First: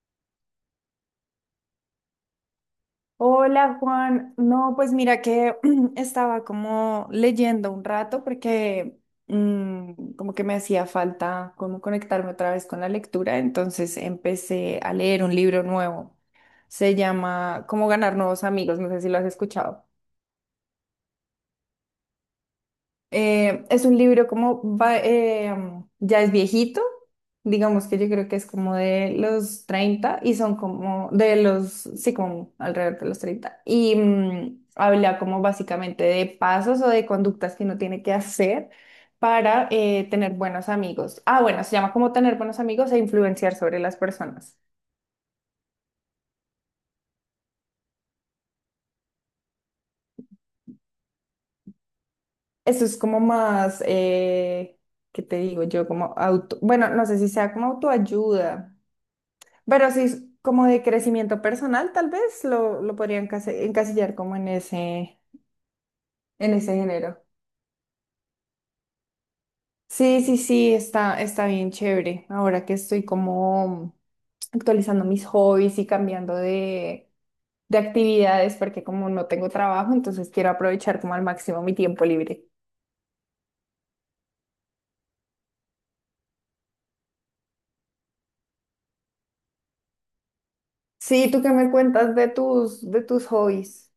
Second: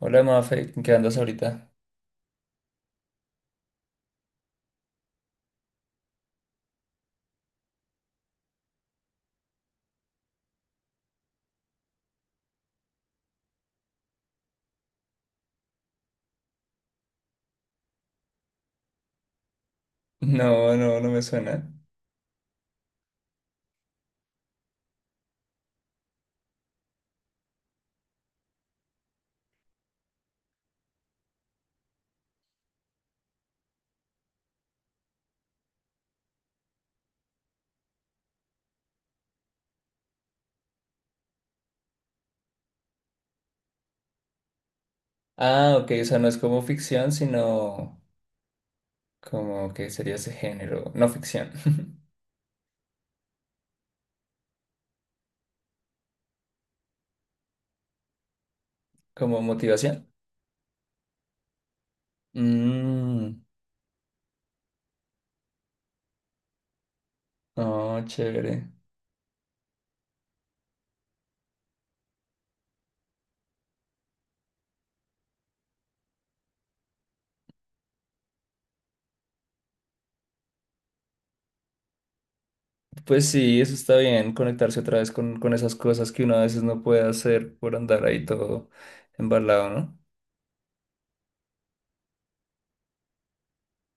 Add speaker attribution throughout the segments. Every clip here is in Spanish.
Speaker 1: Hola, Mafe, ¿en ¿qué andas ahorita?
Speaker 2: Hola Juan, no, pues mira que estaba como leyendo un rato porque mm, como que me hacía falta como conectarme otra vez con la lectura, entonces empecé a leer un libro nuevo. Se llama Cómo ganar nuevos amigos, no sé si lo has escuchado.
Speaker 1: No, no, no me suena.
Speaker 2: Es un libro ya es viejito. Digamos que yo creo que es como de los 30 y son como de los, sí, como alrededor de los 30. Habla como básicamente de pasos o de conductas que uno tiene que hacer para tener buenos amigos. Ah, bueno, se llama como tener buenos amigos e influenciar sobre las personas.
Speaker 1: Ah, ok, o sea, no es como ficción, sino como que sería ese género, no ficción,
Speaker 2: Eso es como más, ¿qué te digo yo? Como bueno, no sé si sea como autoayuda.
Speaker 1: como
Speaker 2: Pero sí,
Speaker 1: motivación.
Speaker 2: es como de crecimiento personal, tal vez lo
Speaker 1: Mmm,
Speaker 2: podrían encasillar como en ese género.
Speaker 1: oh, chévere.
Speaker 2: Sí, sí, sí, está bien chévere. Ahora que estoy como actualizando mis hobbies y cambiando de actividades, porque como no tengo trabajo, entonces quiero aprovechar como al máximo mi tiempo libre.
Speaker 1: Pues sí, eso está bien, conectarse otra vez con, esas cosas que uno a veces no puede hacer por andar ahí todo embalado, ¿no?
Speaker 2: Sí, ¿tú qué me cuentas de tus hobbies?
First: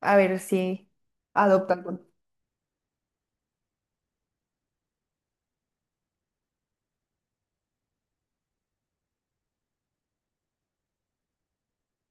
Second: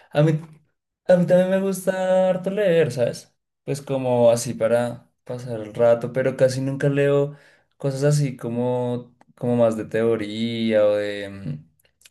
Speaker 2: A
Speaker 1: A mí,
Speaker 2: ver si
Speaker 1: a mí también me
Speaker 2: adoptan.
Speaker 1: gusta harto leer, ¿sabes? Pues como así para pasar el rato, pero casi nunca leo cosas así como más de teoría o de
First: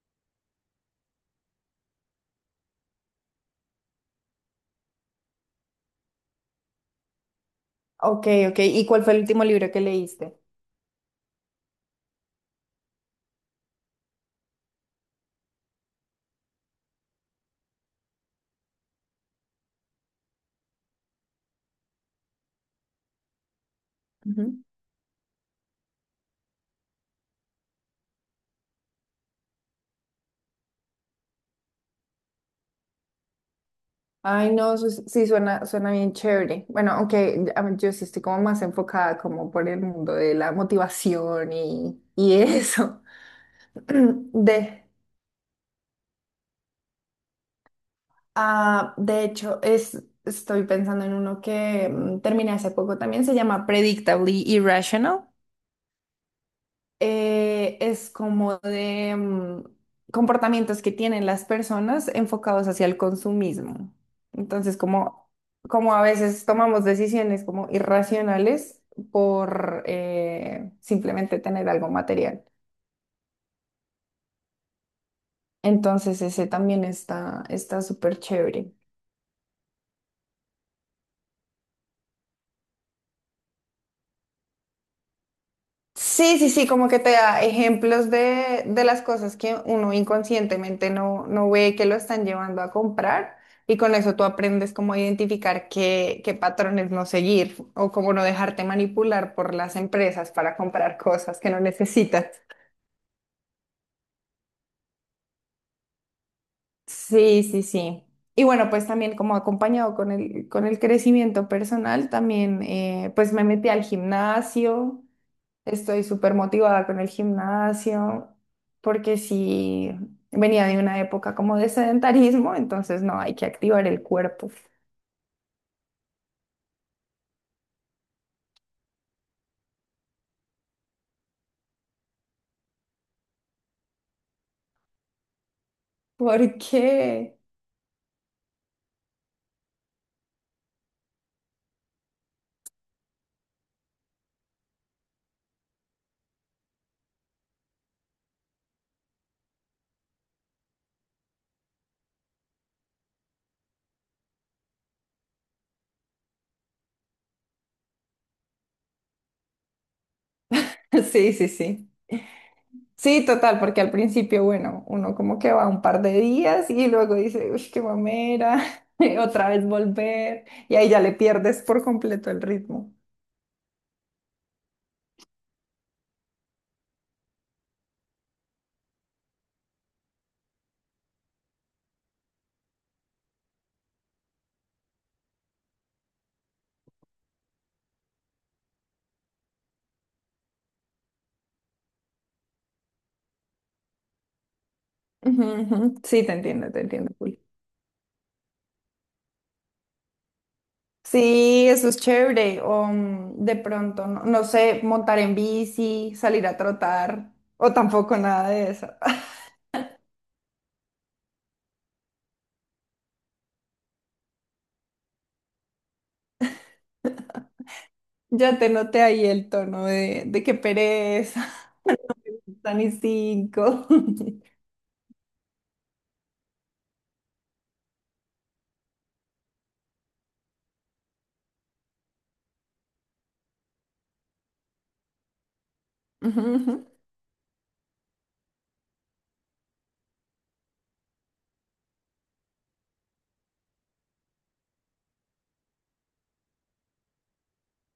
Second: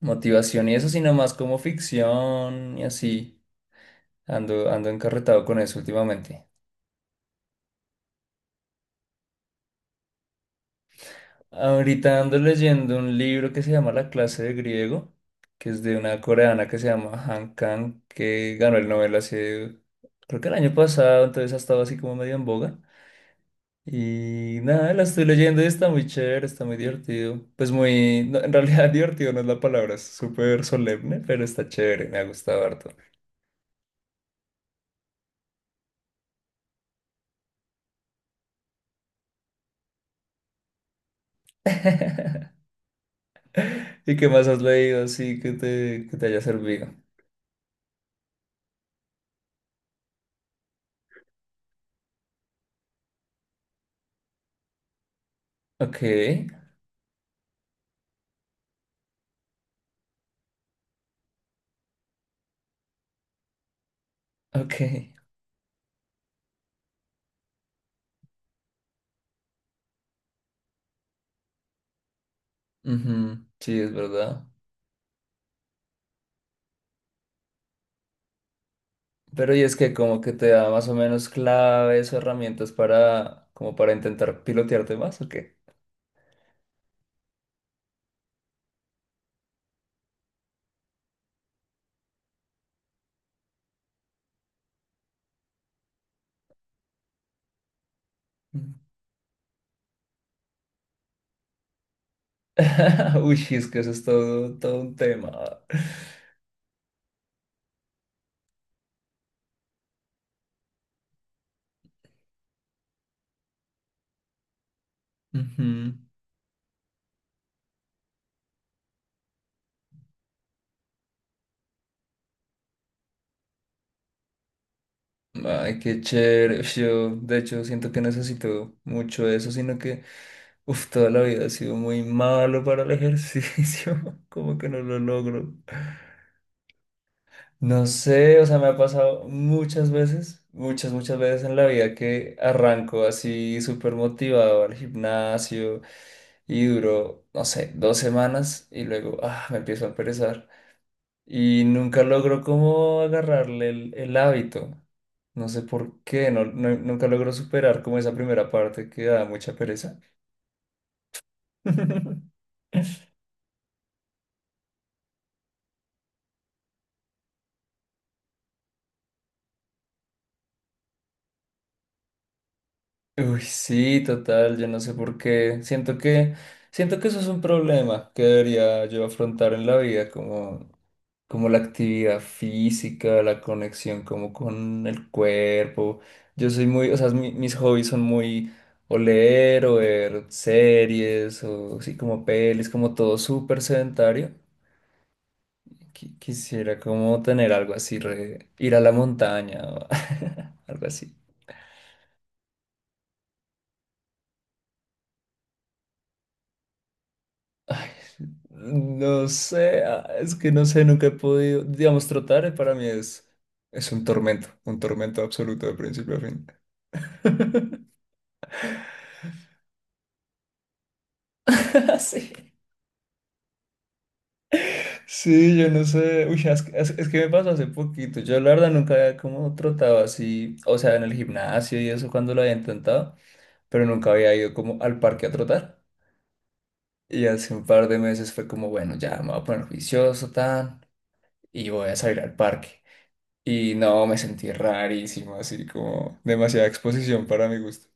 Speaker 1: motivación y eso, sino más como ficción y así. Ando, ando encarretado con eso últimamente.
Speaker 2: Ok, ok. ¿Y cuál fue el último libro que leíste?
Speaker 1: Ahorita ando leyendo un libro que se llama La clase de griego, que es de una coreana que se llama Han Kang, que ganó el Nobel hace, creo que el año pasado, entonces ha estado así como medio en boga. Y
Speaker 2: Ujú.
Speaker 1: nada, la estoy leyendo y está muy chévere, está muy divertido. Pues muy, no, en realidad divertido no es la palabra, es súper solemne, pero está chévere, me ha gustado harto.
Speaker 2: Ay, no, sí, suena bien chévere. Bueno, aunque a mí- yo sí estoy como más enfocada como por el mundo de la motivación y eso.
Speaker 1: ¿Y qué más has
Speaker 2: De,
Speaker 1: leído así que te haya servido?
Speaker 2: Ah, de hecho, estoy pensando en uno que terminé hace poco también, se llama Predictably Irrational.
Speaker 1: Ok,
Speaker 2: Es como de comportamientos que tienen las personas enfocados hacia el consumismo. Entonces,
Speaker 1: ok.
Speaker 2: como a veces tomamos decisiones como irracionales por simplemente tener algo material.
Speaker 1: Ujú, sí, es verdad.
Speaker 2: Entonces, ese también está súper chévere.
Speaker 1: Pero y es que como que te da más o menos claves o herramientas para, como para intentar pilotearte más, ¿o qué?
Speaker 2: Sí, sí, sí, como que te da ejemplos de las cosas que uno inconscientemente no ve que lo están llevando a comprar, y con eso tú aprendes cómo identificar qué, qué patrones no seguir o cómo no dejarte
Speaker 1: Mm.
Speaker 2: manipular por las empresas para comprar cosas que no necesitas.
Speaker 1: Uy, es que eso es todo, todo un tema.
Speaker 2: Sí, sí, sí. Y bueno, pues también como acompañado con el crecimiento personal, también pues me metí al gimnasio.
Speaker 1: Ujú.
Speaker 2: Estoy súper motivada con el gimnasio porque sí venía de una época como de sedentarismo, entonces no, hay que activar el cuerpo.
Speaker 1: Ay, qué chévere. Uf, yo, de hecho, siento que necesito mucho eso, sino que, uf, toda la vida he sido muy malo para el ejercicio. Como que no lo logro.
Speaker 2: ¿Por qué?
Speaker 1: No sé, o sea, me ha pasado muchas veces, muchas, muchas veces en la vida que arranco así súper motivado al gimnasio y duro, no sé, dos semanas y luego, ah, me empiezo a perezar y nunca logró como agarrarle el hábito. No sé por qué, nunca logró superar como esa primera parte que da mucha pereza.
Speaker 2: Sí, sí, sí. Sí, total, porque al principio, bueno, uno como que va un par de días y luego dice, uy, qué mamera, y otra vez volver, y ahí ya le pierdes por completo el ritmo.
Speaker 1: Uy, sí, total, yo no sé por qué. Siento que eso es un problema que debería yo afrontar en la vida, como la actividad física, la conexión como con el cuerpo. Yo soy muy, o sea, mis hobbies son muy o leer o ver series o así como pelis, como todo súper sedentario.
Speaker 2: Ujú, ujú.
Speaker 1: Qui-
Speaker 2: Sí, te entiendo,
Speaker 1: Quisiera
Speaker 2: te entiendo.
Speaker 1: como tener algo así, ir a la montaña o algo así.
Speaker 2: Sí, eso es chévere. O de pronto, no, no sé, montar en bici, salir a trotar, o tampoco nada de eso.
Speaker 1: No sé, ah, es que no sé, nunca he podido, digamos, trotar para mí es un tormento absoluto de principio a fin.
Speaker 2: Ya te noté ahí el tono de qué pereza,
Speaker 1: Sí.
Speaker 2: tan y cinco.
Speaker 1: Sí, yo no sé, uy, es que me pasó hace poquito, yo la verdad nunca había como trotado así, o sea, en el gimnasio y eso cuando lo había intentado, pero nunca había ido como al parque a trotar.
Speaker 2: Ujú, ujú.
Speaker 1: Y hace un par de meses fue como, bueno, ya me voy a poner juicioso, tan, y voy a salir al parque. Y no, me sentí rarísimo, así como demasiada exposición para mi gusto.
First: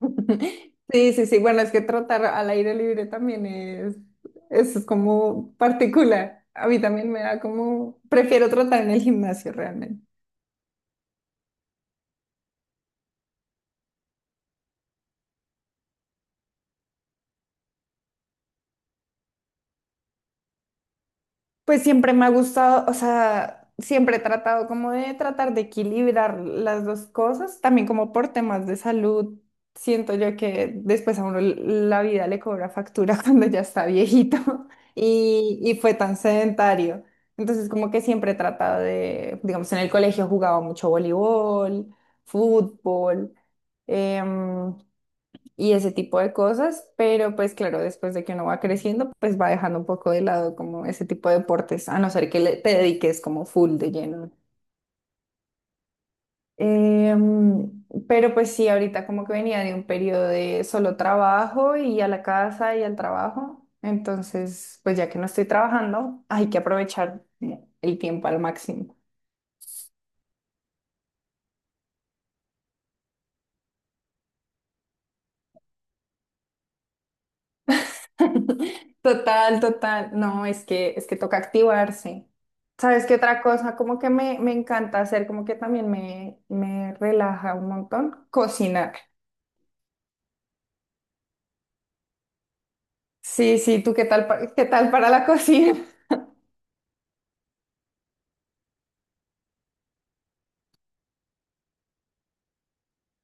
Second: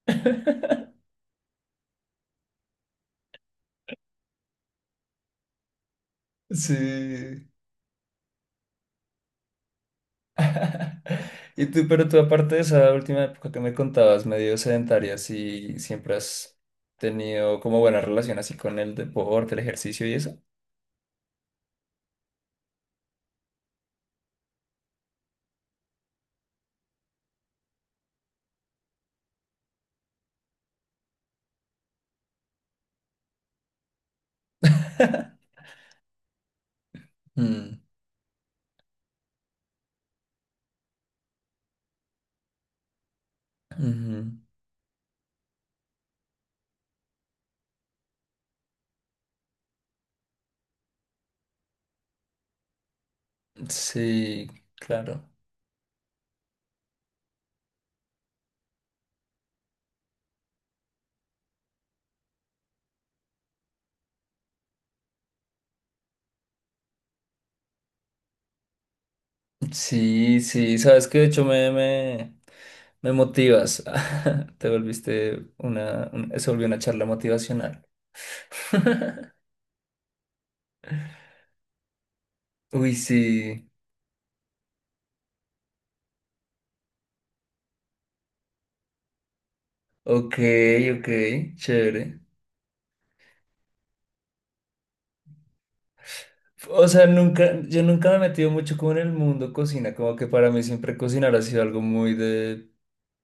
Speaker 2: Sí, sí, sí. Bueno, es que trotar al aire libre también es como particular. A mí también me da
Speaker 1: Sí.
Speaker 2: como, prefiero trotar en el gimnasio realmente.
Speaker 1: Pero tú aparte de esa última época que me contabas, medio sedentaria, si siempre has tenido como buena relación así con el deporte, el ejercicio y eso.
Speaker 2: Pues siempre me ha gustado, o sea, siempre he tratado como de tratar de equilibrar las dos cosas, también como por temas de salud. Siento yo que después a uno la vida le cobra factura cuando ya está viejito y fue tan sedentario. Entonces
Speaker 1: Mm,
Speaker 2: como que siempre he tratado de, digamos, en el colegio jugaba mucho voleibol, fútbol.
Speaker 1: ujú.
Speaker 2: em, y ese tipo de cosas, pero pues claro, después de que uno va creciendo, pues va dejando un poco de lado como ese tipo de deportes, a no ser que te dediques como full de lleno.
Speaker 1: Sí, claro.
Speaker 2: Pero pues sí, ahorita como que venía de un periodo de solo trabajo y a la casa y al trabajo, entonces pues ya que no estoy trabajando, hay que aprovechar el tiempo al máximo.
Speaker 1: Sí, sí, sabes que de hecho me motivas. Te volviste una, se volvió una charla motivacional.
Speaker 2: Total, total. No, es que toca activarse.
Speaker 1: Uy,
Speaker 2: ¿Sabes qué otra
Speaker 1: sí.
Speaker 2: cosa? Como que me encanta hacer, como que también me relaja un montón. Cocinar.
Speaker 1: Ok, ok, chévere.
Speaker 2: Sí, sí, ¿tú qué tal, qué tal para la cocina?
Speaker 1: O sea, nunca, yo nunca me he metido mucho como en el mundo cocina, como que para mí siempre cocinar ha sido algo muy de,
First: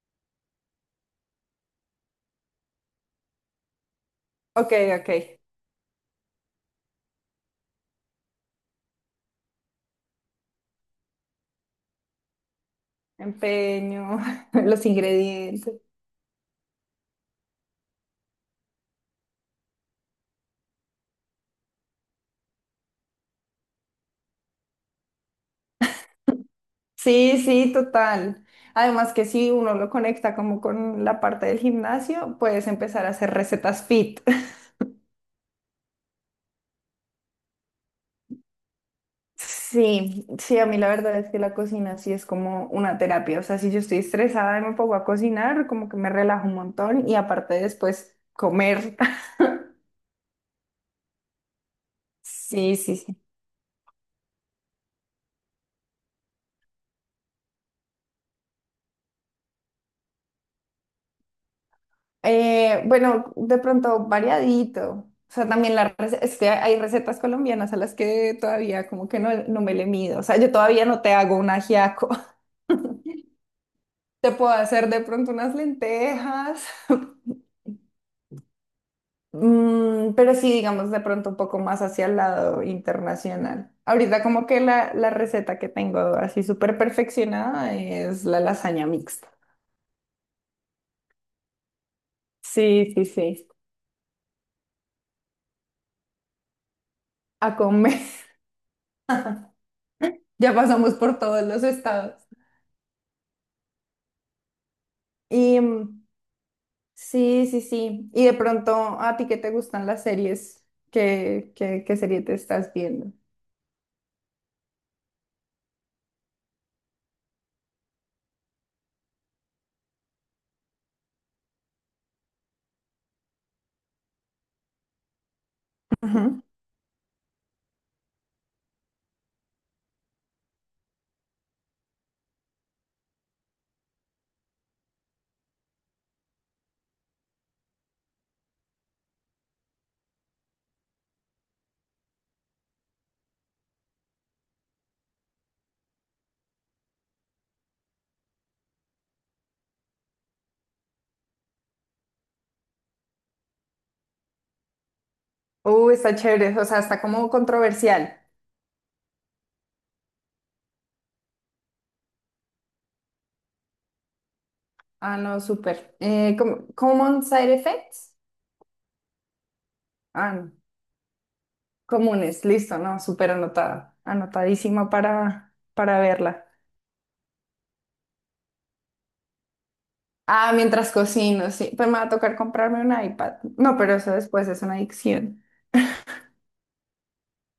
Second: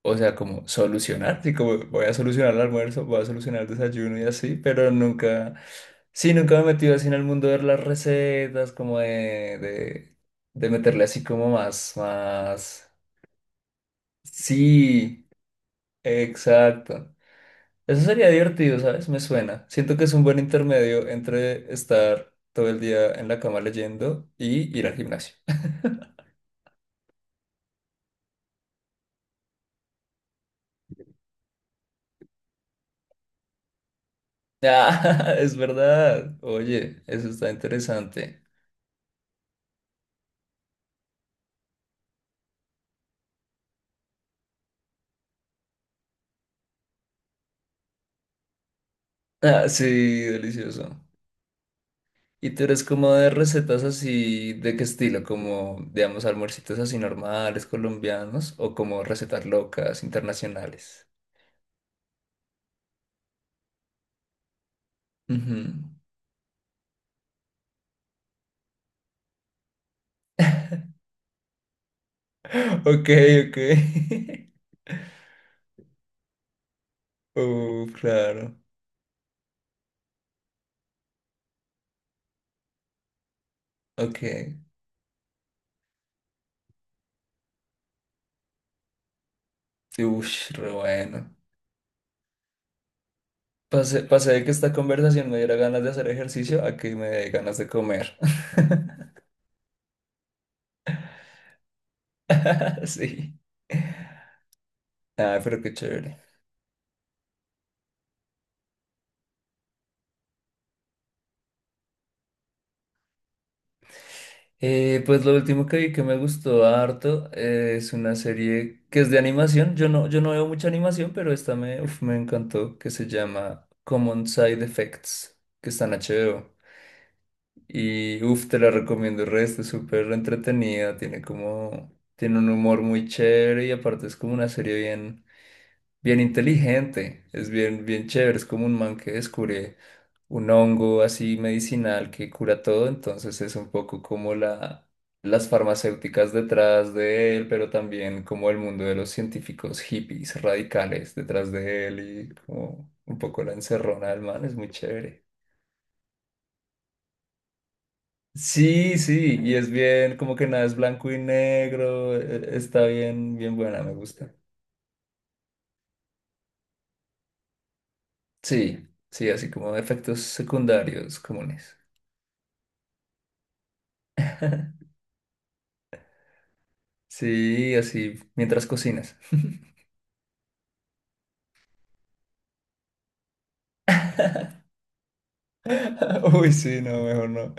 Speaker 1: o sea, como solucionar, sí, como voy a solucionar el almuerzo, voy a solucionar el desayuno y así,
Speaker 2: Ok,
Speaker 1: pero
Speaker 2: ok.
Speaker 1: nunca, sí, nunca me he metido así en el mundo de las recetas, como de, de meterle así como más, más,
Speaker 2: Empeño, los
Speaker 1: sí,
Speaker 2: ingredientes.
Speaker 1: exacto. Eso sería divertido, ¿sabes? Me suena. Siento que es un buen intermedio entre estar todo el día en la cama leyendo y ir al gimnasio.
Speaker 2: Sí, sí, total. Además que si uno lo conecta como con la parte del gimnasio, puedes empezar a hacer recetas fit.
Speaker 1: Ah, es verdad. Oye, eso está interesante.
Speaker 2: Sí, sí, a mí la verdad es que la cocina sí es como una terapia. O sea, si yo estoy estresada y me pongo a cocinar, como que me relajo un montón y aparte después comer.
Speaker 1: Ah, sí, delicioso. ¿Y tú
Speaker 2: Sí,
Speaker 1: eres
Speaker 2: sí,
Speaker 1: como
Speaker 2: sí.
Speaker 1: de recetas así, de qué estilo? Como, digamos, almuercitos así normales, colombianos, o como recetas locas, internacionales.
Speaker 2: Bueno, de pronto variadito. O sea, también
Speaker 1: Ujú.
Speaker 2: es que hay recetas colombianas a las que todavía como que no me le mido. O sea, yo todavía no te hago un ajiaco.
Speaker 1: Ok, ok.
Speaker 2: Te puedo hacer de pronto unas lentejas.
Speaker 1: Claro.
Speaker 2: Pero sí, digamos, de pronto un poco más hacia el lado internacional.
Speaker 1: Ok.
Speaker 2: Ahorita como que la receta que tengo así súper perfeccionada es la lasaña mixta.
Speaker 1: Ush, re bueno.
Speaker 2: Sí, sí, sí.
Speaker 1: Pasé, pasé de que esta conversación me diera ganas de hacer ejercicio a que me dé
Speaker 2: A
Speaker 1: ganas de
Speaker 2: comer.
Speaker 1: comer.
Speaker 2: Ya pasamos por todos los estados.
Speaker 1: Sí. Ah, pero
Speaker 2: Y
Speaker 1: qué chévere.
Speaker 2: sí, sí, sí. Y de pronto, ¿a ti qué te gustan las series? ¿Qué serie te estás viendo?
Speaker 1: Pues lo último que vi que me gustó harto es una serie que es de animación. Yo no veo mucha animación, pero esta uf, me encantó, que se llama Common Side Effects, que está en
Speaker 2: Ujú.
Speaker 1: HBO. Y uff, te la recomiendo el resto, es súper entretenida, tiene un humor muy chévere y aparte es como una serie bien, bien inteligente, es bien, bien chévere, es como un man que descubre un hongo así medicinal que cura todo, entonces es un poco como las farmacéuticas detrás de él, pero también como el mundo de los científicos hippies radicales detrás de él y como un poco la encerrona del man, es muy chévere.
Speaker 2: Está chévere. O sea, está como controversial.
Speaker 1: Sí, sí, y es bien, como que nada es blanco y negro, está bien, bien buena, me gusta.
Speaker 2: Ah, no, súper. ¿ Common Side Effects?
Speaker 1: Sí, sí, así como efectos
Speaker 2: Ah, no.
Speaker 1: secundarios comunes.
Speaker 2: Comunes, listo, ¿no? Súper anotada, anotadísima para verla.
Speaker 1: Sí, así mientras cocinas.
Speaker 2: Ah, mientras cocino, sí, pues me va a tocar comprarme un iPad. No, pero eso después es una adicción.
Speaker 1: Uy, sí, no, mejor no.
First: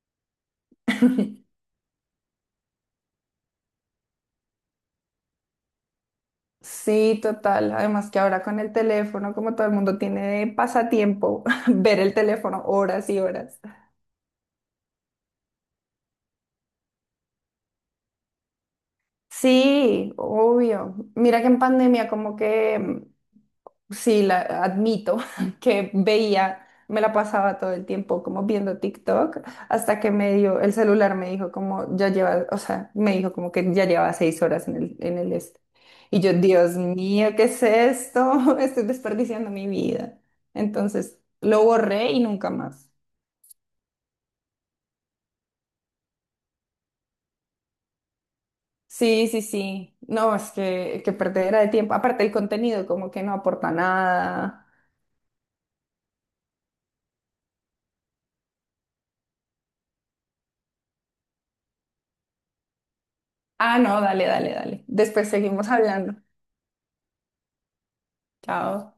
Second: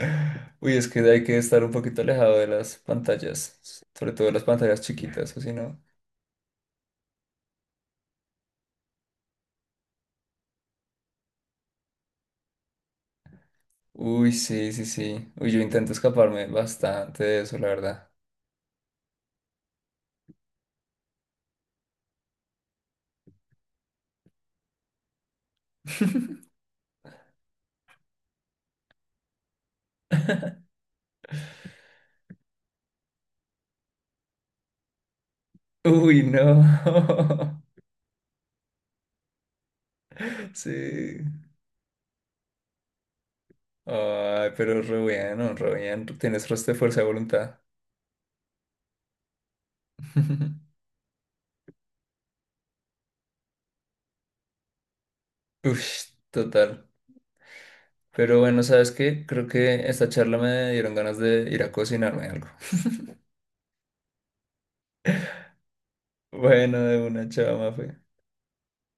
Speaker 1: Uy, es que hay que estar un poquito alejado de las pantallas, sobre todo de las pantallas chiquitas, o si no.
Speaker 2: Sí, total. Además que ahora con el teléfono, como todo el mundo tiene de pasatiempo, ver el teléfono horas y horas.
Speaker 1: Uy, sí, sí, sí. Uy, yo intento escaparme bastante de eso, la verdad.
Speaker 2: Sí, obvio. Mira que en pandemia como que sí, admito que veía, me la pasaba todo el tiempo como viendo TikTok, hasta que me dio, el celular me dijo como, ya lleva, o sea, me dijo como que ya lleva 6 horas en el este. Y
Speaker 1: Uy,
Speaker 2: yo,
Speaker 1: no.
Speaker 2: Dios mío, ¿qué es esto? Estoy desperdiciando mi vida. Entonces,
Speaker 1: Sí.
Speaker 2: lo borré y nunca más.
Speaker 1: Ay, pero re bueno, re bien. Tienes resto de fuerza de voluntad.
Speaker 2: Sí, sí, sí. No, es que perdera de tiempo. Aparte, el contenido como que no aporta nada.
Speaker 1: Uy, total. Pero bueno, ¿sabes qué? Creo que esta charla me dieron ganas de ir a cocinarme algo.
Speaker 2: Ah, no, dale, dale, dale. Después seguimos hablando.
Speaker 1: Bueno, de una chava, Mafe.
Speaker 2: Chao.